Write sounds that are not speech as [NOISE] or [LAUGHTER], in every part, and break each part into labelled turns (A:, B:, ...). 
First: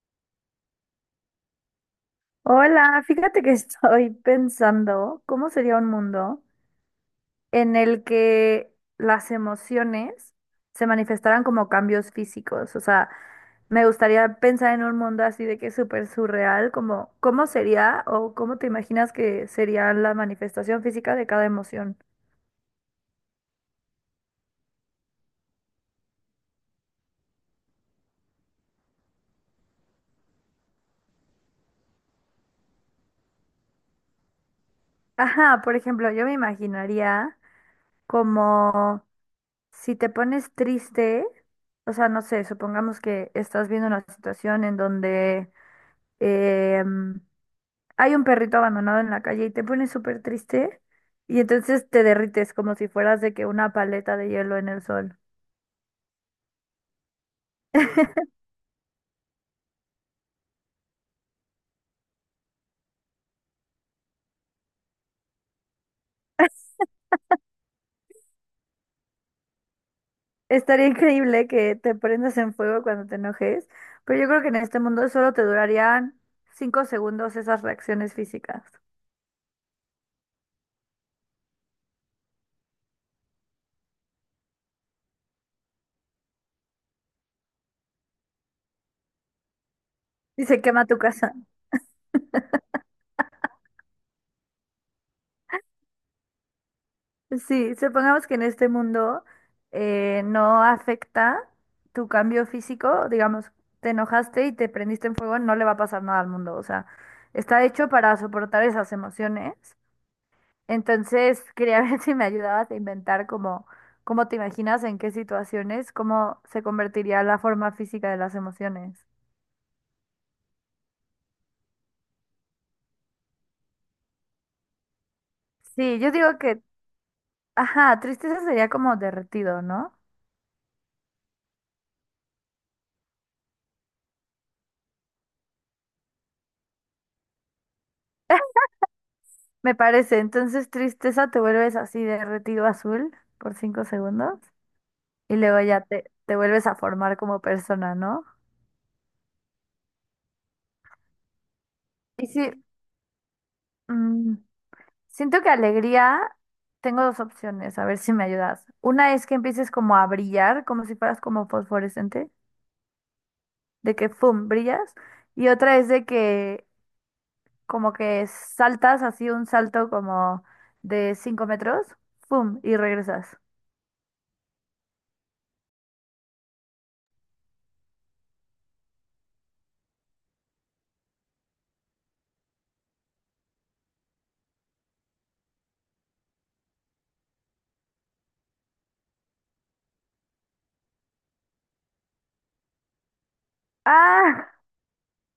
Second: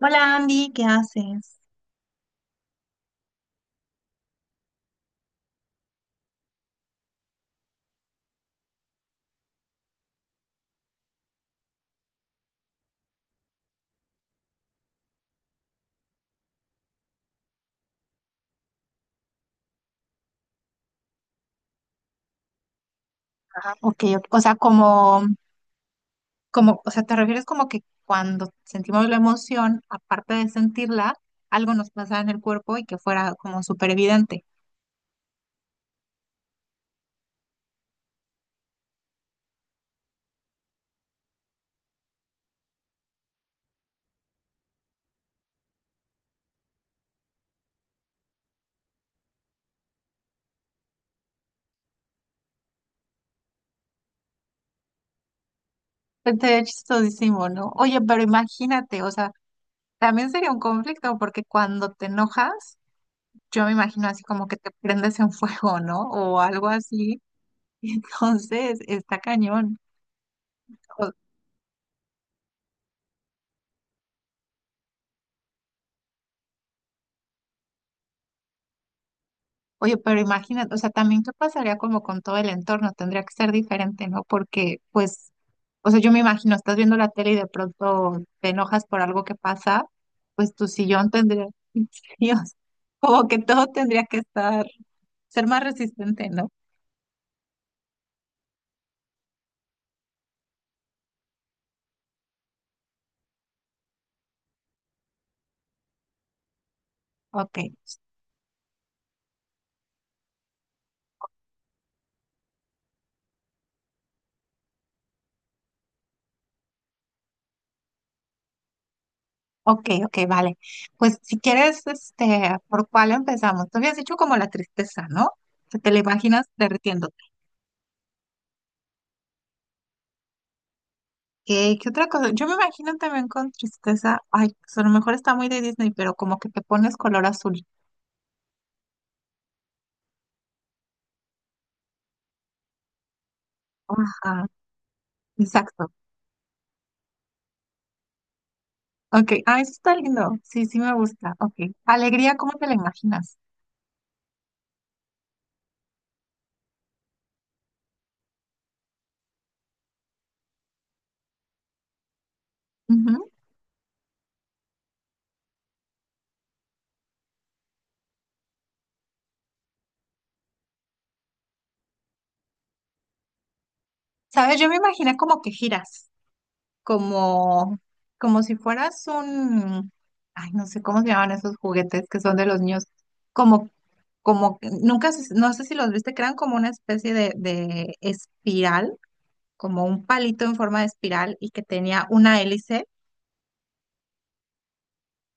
A: Hola, Andy, ¿qué haces?
B: Hola, fíjate que [LAUGHS] estoy pensando cómo sería un mundo en el que las emociones se manifestaran como cambios físicos. O sea, me gustaría pensar en un mundo así de que es súper surreal, como cómo sería o cómo te imaginas que sería la manifestación física de cada emoción.
A: Ajá. Ok, ok, o sea, como, como, o sea, te refieres como que cuando sentimos la emoción, aparte de sentirla, algo nos pasa en el cuerpo y que fuera como súper evidente.
B: Ajá, por ejemplo, yo me imaginaría como si te pones triste, o sea, no sé, supongamos que estás viendo una situación en donde... em, hay un perrito abandonado en la calle y te pones súper triste y entonces te derrites como si fueras de que una paleta de hielo en el sol.
A: Este es chistosísimo, ¿no? Oye, pero imagínate, o sea, también sería un conflicto porque cuando te enojas, yo me imagino así como que te prendes en fuego, ¿no? O
B: [LAUGHS]
A: algo así. [LAUGHS] Entonces, está cañón.
B: Estaría increíble que te prendas en fuego cuando te enojes, pero yo creo que en este mundo solo te durarían 5 segundos esas reacciones físicas.
A: Oye, pero imagínate, o sea, también qué pasaría como con todo el entorno, tendría que ser diferente, ¿no? Porque, pues, o sea, yo me imagino, estás viendo la tele y de pronto te enojas por algo que pasa,
B: Y
A: pues
B: se
A: tu
B: quema tu
A: sillón
B: casa.
A: tendría, [LAUGHS] Dios, como que todo tendría que estar, ser más resistente, ¿no?
B: Sí, supongamos que en este mundo no afecta tu cambio físico, digamos, te enojaste y te prendiste en fuego, no le va a pasar nada al mundo, o sea,
A: Ok,
B: está hecho para soportar esas emociones. Entonces, quería [LAUGHS] ver si me ayudabas a inventar como cómo te imaginas, en qué situaciones, cómo se convertiría la forma física de las emociones.
A: ok, ok, vale. Pues si quieres, este, ¿por cuál empezamos? Tú habías dicho como la tristeza, ¿no? Que te la
B: Sí, yo digo
A: imaginas
B: que,
A: derritiéndose.
B: ajá, tristeza sería como derretido, ¿no? [LAUGHS]
A: ¿Qué, qué otra cosa? Yo me imagino también con tristeza, ay, pues a lo mejor está muy de Disney, pero como que te pones color azul.
B: Me parece. Entonces, tristeza, te vuelves así derretido azul por 5 segundos
A: Ajá,
B: y luego ya
A: exacto.
B: te vuelves a formar como persona, ¿no?
A: Ok, ah, eso está lindo. Sí, sí me gusta. Ok.
B: Y
A: Alegría,
B: sí,
A: ¿cómo te la imaginas?
B: mm, siento que alegría, tengo dos opciones, a ver si me ayudas. Una es que empieces como a brillar, como si fueras como fosforescente,
A: Ujú.
B: de que, ¡pum!, brillas. Y otra es de que como que saltas así un salto como de 5 metros, ¡pum!, y regresas.
A: ¿Sabes? Yo me imaginé como que giras, como, como si fueras un, ay, no sé cómo se llaman esos juguetes que son de los niños, como, como, que- nunca, se- no sé si los viste, crean como una especie de espiral como un palito en forma de espiral y que tenía una hélice.
B: Ah,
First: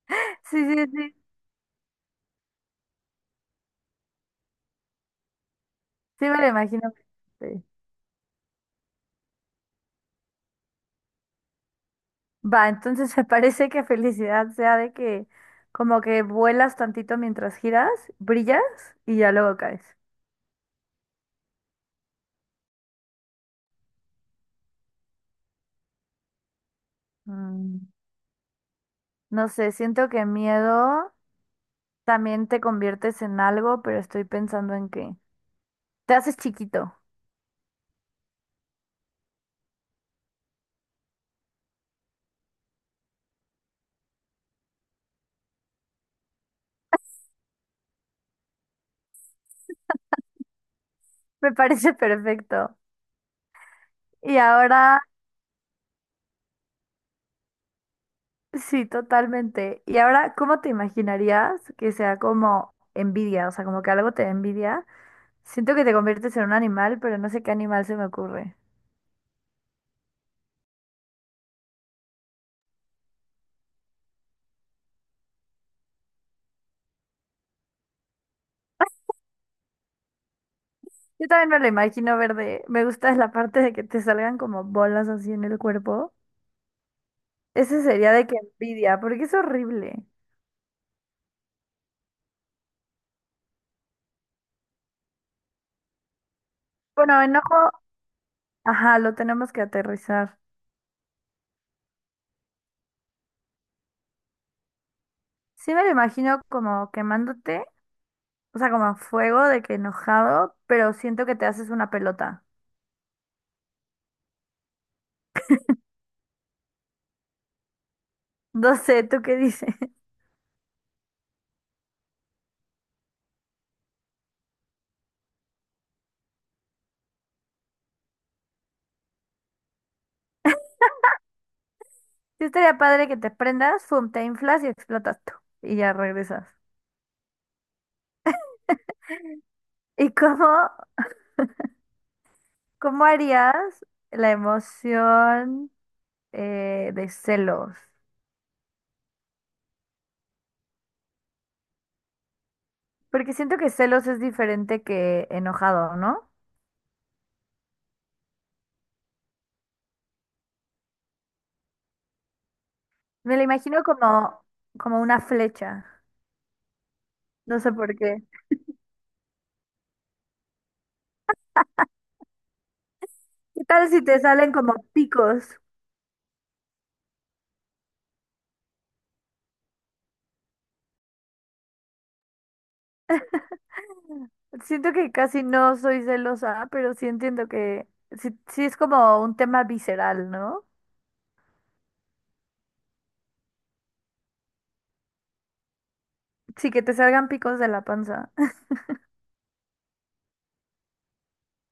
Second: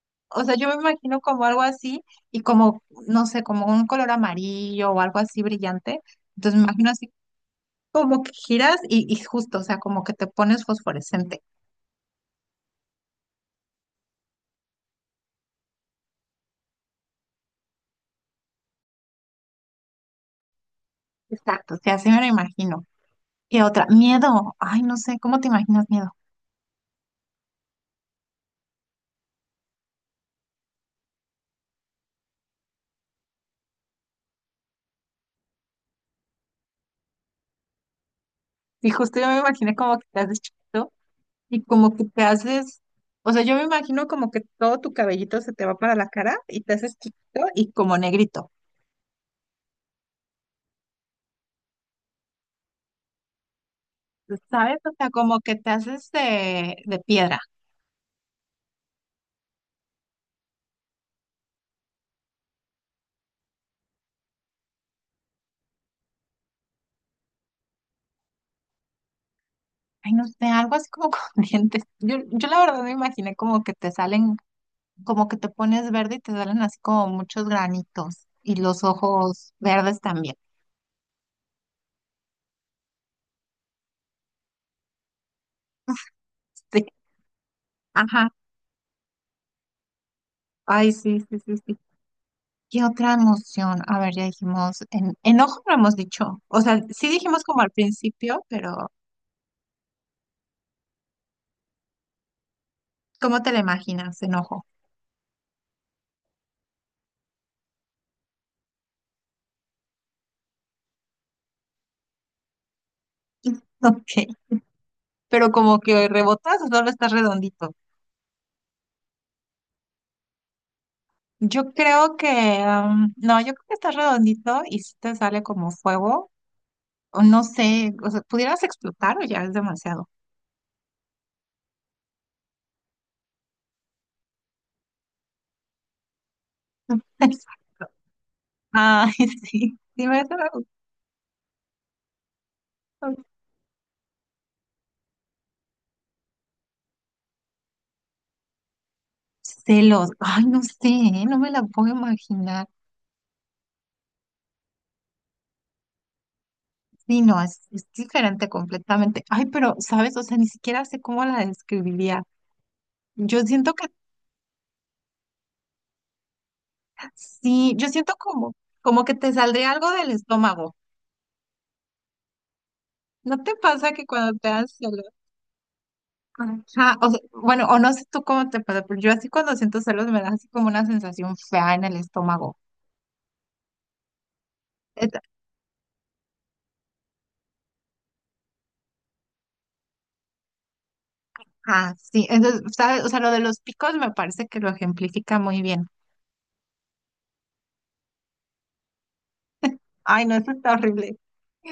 B: [LAUGHS]
A: O sea,
B: sí,
A: yo me
B: sí, sí,
A: imagino como algo así y como, no sé, como un color amarillo o algo así brillante.
B: sí me lo
A: Entonces me imagino
B: imagino.
A: así
B: Sí.
A: como que giras y justo, o sea, como que te pones fosforescente.
B: Va, entonces [LAUGHS] se parece que felicidad sea de que como que vuelas tantito mientras giras, brillas y ya luego caes.
A: Exacto, o sea, así me lo imagino. Y otra, miedo. Ay, no sé, ¿cómo te imaginas miedo?
B: Mm, no sé, siento que miedo también te conviertes en algo, pero estoy pensando en que te haces chiquito.
A: Y justo yo me imaginé como que te haces chiquito y como que te haces, o sea, yo me imagino como que todo tu cabellito se te va para la cara y te haces chiquito y como negrito.
B: [LAUGHS] Me parece perfecto. Y
A: ¿Sabes? O
B: ahora,
A: sea, como que te haces de piedra.
B: sí, totalmente. Y ahora, ¿cómo te imaginarías que sea como envidia? O sea, como que algo te da envidia. Siento que te conviertes en un animal, pero no sé qué animal se me ocurre.
A: Ay, no sé, algo así como con [LAUGHS] dientes. Yo, la verdad me imaginé como que te salen, como que te pones verde y te salen así como muchos granitos y los ojos verdes también. [LAUGHS]
B: Yo también me lo imagino verde. Me gusta la parte de que te salgan como bolas así en el cuerpo.
A: Sí.
B: Ese sería de
A: Ajá.
B: que envidia, porque es horrible.
A: Ay, sí, sí, sí, sí. ¿Qué otra emoción? A ver, ya dijimos, enojo no hemos dicho. O sea, sí
B: Bueno,
A: dijimos
B: enojo,
A: como al principio, pero
B: ajá, lo tenemos que aterrizar.
A: ¿cómo te la imaginas, enojo?
B: Sí me lo imagino como quemándote, o sea, como a fuego de que enojado, pero siento que te haces una pelota. [LAUGHS]
A: [LAUGHS] Ok. Pero como que rebotas o solo estás redondito.
B: No sé, ¿tú qué dices? [LAUGHS]
A: Yo creo que, no, yo creo que está redondito y si te sale como fuego, o no sé, o sea, pudieras explotar o ya es demasiado.
B: Sí estaría padre que te prendas, fum, te inflas y explotas tú. Y ya regresas.
A: [LAUGHS] Exacto. Ay, sí,
B: ¿Y cómo, cómo harías la emoción de celos?
A: celos. Ay, no sé, ¿eh? No me la puedo imaginar.
B: Porque siento que celos es diferente que enojado, ¿no?
A: Sí, no, es diferente completamente. Ay, pero, ¿sabes? O sea, ni siquiera sé cómo la describiría.
B: Me
A: Yo
B: lo
A: siento
B: imagino
A: que
B: como, como una flecha. No sé
A: sí, yo
B: por
A: siento
B: qué.
A: como, como que te saldría algo del estómago. ¿No te
B: ¿Qué tal
A: pasa
B: si
A: que
B: te
A: cuando te
B: salen como
A: das celos?
B: picos?
A: Ajá, o sea, bueno, o no sé tú cómo te pasa, pero yo así cuando siento celos me da así como una sensación fea en el estómago.
B: Siento que
A: Et-
B: casi no soy celosa, pero sí entiendo que sí, sí es como un tema visceral, ¿no?
A: Ah, sí, entonces, ¿sabes? O sea, lo de los picos me parece que lo ejemplifica muy bien.
B: Sí, que te salgan picos de la panza.
A: Ay, no, eso está horrible.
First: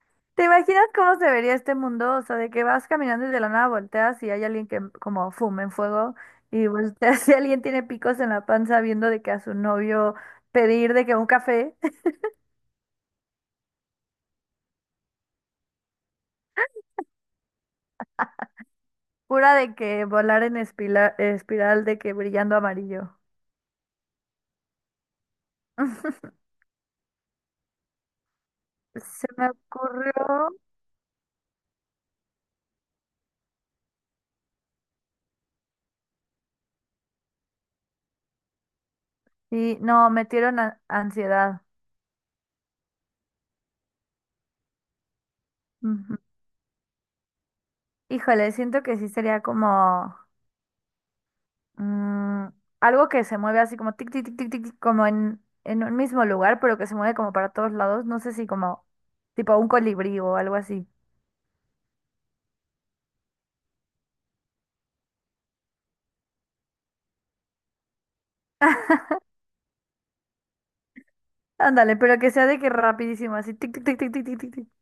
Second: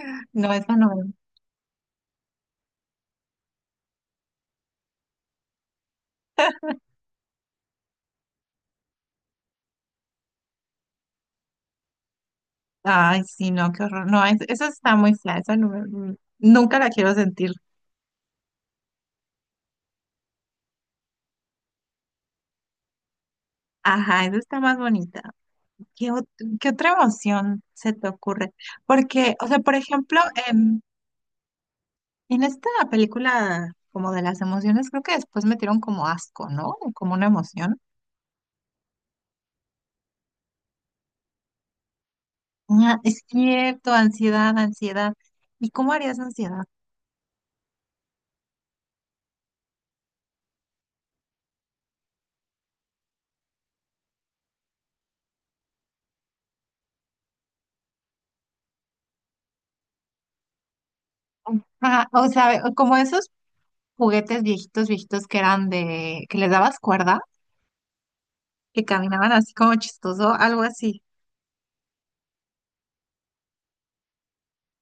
B: [LAUGHS] ¿Te
A: No, esa
B: imaginas
A: no.
B: cómo se vería este mundo? O sea, de que vas caminando y de la nada volteas y hay alguien que como fuma en fuego y volteas [LAUGHS] y alguien tiene picos en la panza viendo de que a su novio pedir de que un café.
A: Ay, sí, no, qué horror. No, esa está muy fea, esa no me- nunca la quiero sentir.
B: Pura de que volar en espiral de que brillando amarillo.
A: Ajá, esa está más bonita. ¿Qué, ot-
B: [LAUGHS]
A: ¿Qué otra emoción se te ocurre?
B: Se
A: Porque, o
B: me
A: sea, por ejemplo,
B: ocurrió.
A: em, en esta película, como de las emociones, creo que después metieron como asco, ¿no? Como una emoción.
B: Sí, no, metieron ansiedad.
A: Ah, es cierto, ansiedad, ansiedad. ¿Y cómo
B: Ujú.
A: harías ansiedad?
B: Híjole, siento que sí sería como mm, algo que se mueve así como tic, tic, tic, tic, tic, tic, como en un mismo lugar, pero que se mueve como para todos lados. No sé si como tipo un colibrí o algo así.
A: Ajá, o sea, como esos juguetes viejitos, viejitos que eran de, que les dabas cuerda, que caminaban así como chistoso, algo así.
B: Ándale, pero que sea de que rapidísimo, así tic, tic, tic, tic, tic, tic, tic. Tic. [LAUGHS]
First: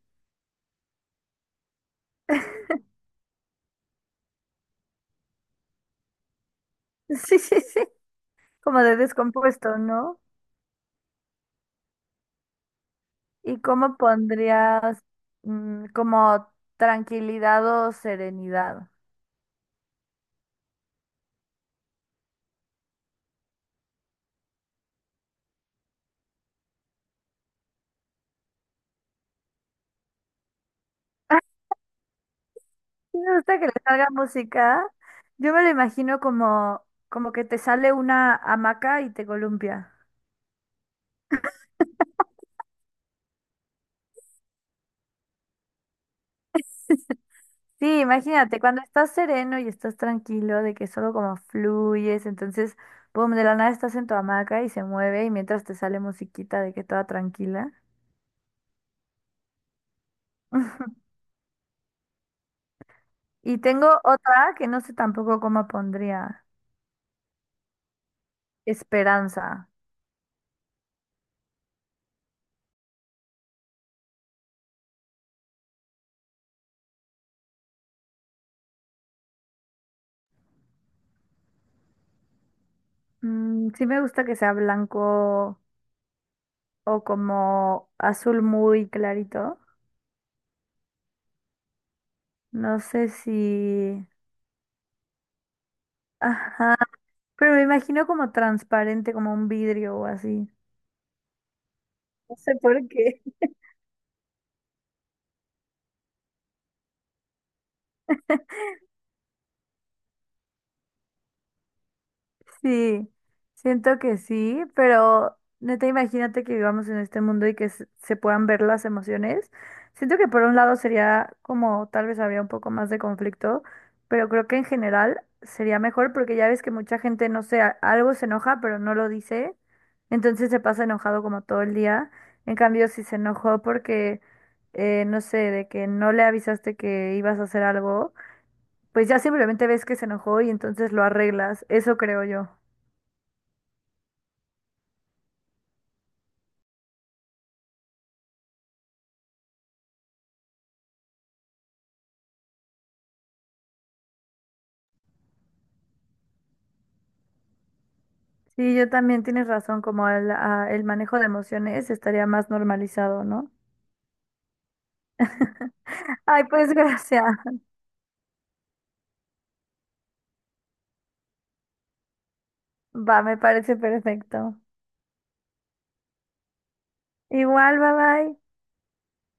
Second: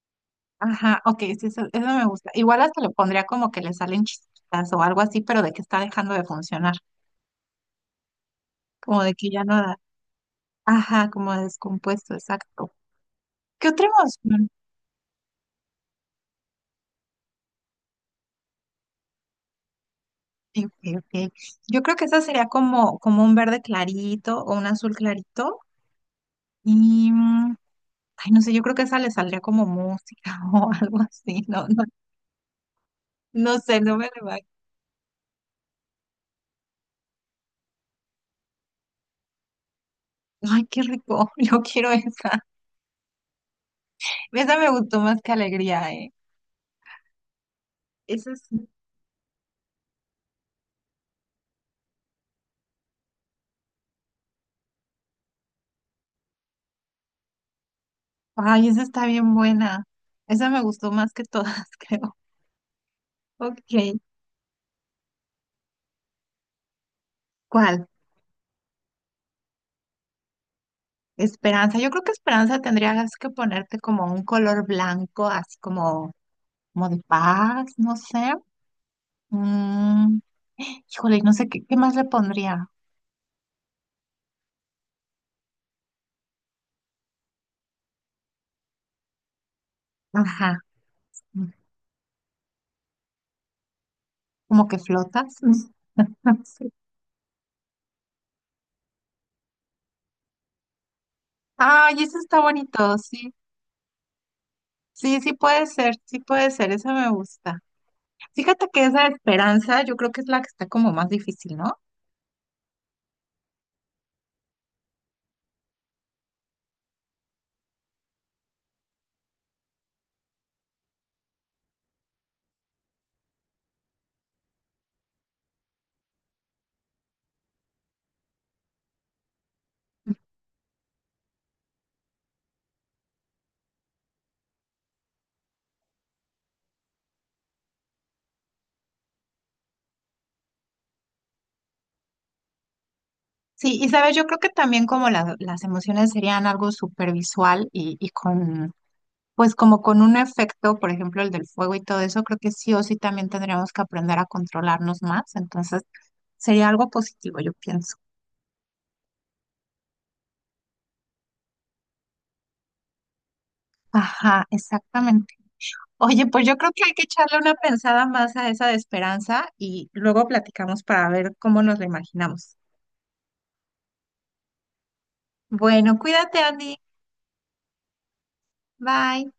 A: Ajá, ok, sí, eso me gusta. Igual hasta le pondría como que le salen chispitas o algo así, pero de que está dejando de funcionar,
B: Sí, sí, sí. Como de
A: como de que ya no da.
B: descompuesto, ¿no?
A: Ajá, como descompuesto, exacto.
B: ¿Y
A: ¿Qué otra
B: cómo
A: emoción?
B: pondrías como tranquilidad o serenidad?
A: Sí, sí, sí. Yo creo que esa sería como, como un verde clarito o un azul clarito. Y, mm, ay, no sé, yo creo que esa le saldría como música [LAUGHS] o algo así.
B: [LAUGHS]
A: No, no,
B: Sí. Me
A: no
B: gusta que le
A: sé, no
B: salga
A: me la va.
B: música. Yo me lo imagino como, como que te sale una hamaca y te columpia.
A: Ay, qué rico. [LAUGHS] Yo quiero esa. Esa me gustó más que alegría, ¿eh?
B: [LAUGHS] Sí,
A: Esa es,
B: imagínate, cuando estás sereno y estás tranquilo, de que solo como fluyes, entonces, boom, de la nada estás en tu hamaca y se mueve y mientras te sale musiquita de que toda tranquila.
A: ay, esa está bien buena. Esa me gustó
B: [LAUGHS]
A: más que todas, [LAUGHS] creo.
B: Y
A: Ok.
B: tengo otra que no sé tampoco cómo pondría.
A: ¿Cuál?
B: Esperanza.
A: Esperanza. Yo creo que esperanza tendrías que ponerte como un color blanco, así como, como de paz, no sé. Mm, híjole, no sé qué, qué más le pondría.
B: Mm, sí me gusta que sea blanco o como azul muy clarito.
A: Ajá.
B: No sé si...
A: Como que flotas. [LAUGHS] Sí.
B: Ajá, pero me imagino como transparente, como un vidrio o así.
A: Ay, eso
B: No
A: está
B: sé por
A: bonito,
B: qué.
A: sí. Sí, sí puede ser, esa me gusta. Fíjate que esa esperanza yo creo que es la que está como más difícil, ¿no?
B: Sí, siento que sí, pero neta, imagínate que vivamos en este mundo y que se puedan ver las emociones. Siento que por un lado sería como tal vez habría un poco más de conflicto, pero creo que en general sería mejor porque ya ves que mucha gente, no sé, algo se enoja, pero no lo dice, entonces se pasa enojado como todo el día. En cambio, si se enojó porque, no sé, de que no le avisaste que ibas a hacer algo, pues ya simplemente ves que se enojó y entonces lo arreglas. Eso creo yo.
A: Sí, y sabes, yo creo que también como las emociones serían algo supervisual y con pues como con un efecto, por ejemplo, el del fuego y todo eso, creo que sí o sí también tendríamos que aprender a controlarnos más. Entonces, sería algo positivo, yo pienso.
B: Sí, yo también tienes razón, como el, el manejo de emociones estaría más normalizado, ¿no?
A: Ajá, exactamente.
B: [LAUGHS]
A: Oye,
B: Ay,
A: pues yo
B: pues
A: creo que hay que
B: gracias.
A: echarle una pensada más a esa de esperanza y luego platicamos para ver cómo nos la imaginamos.
B: Va, me parece perfecto.
A: Bueno, cuídate, Andy.
B: Igual, bye bye.
A: Bye.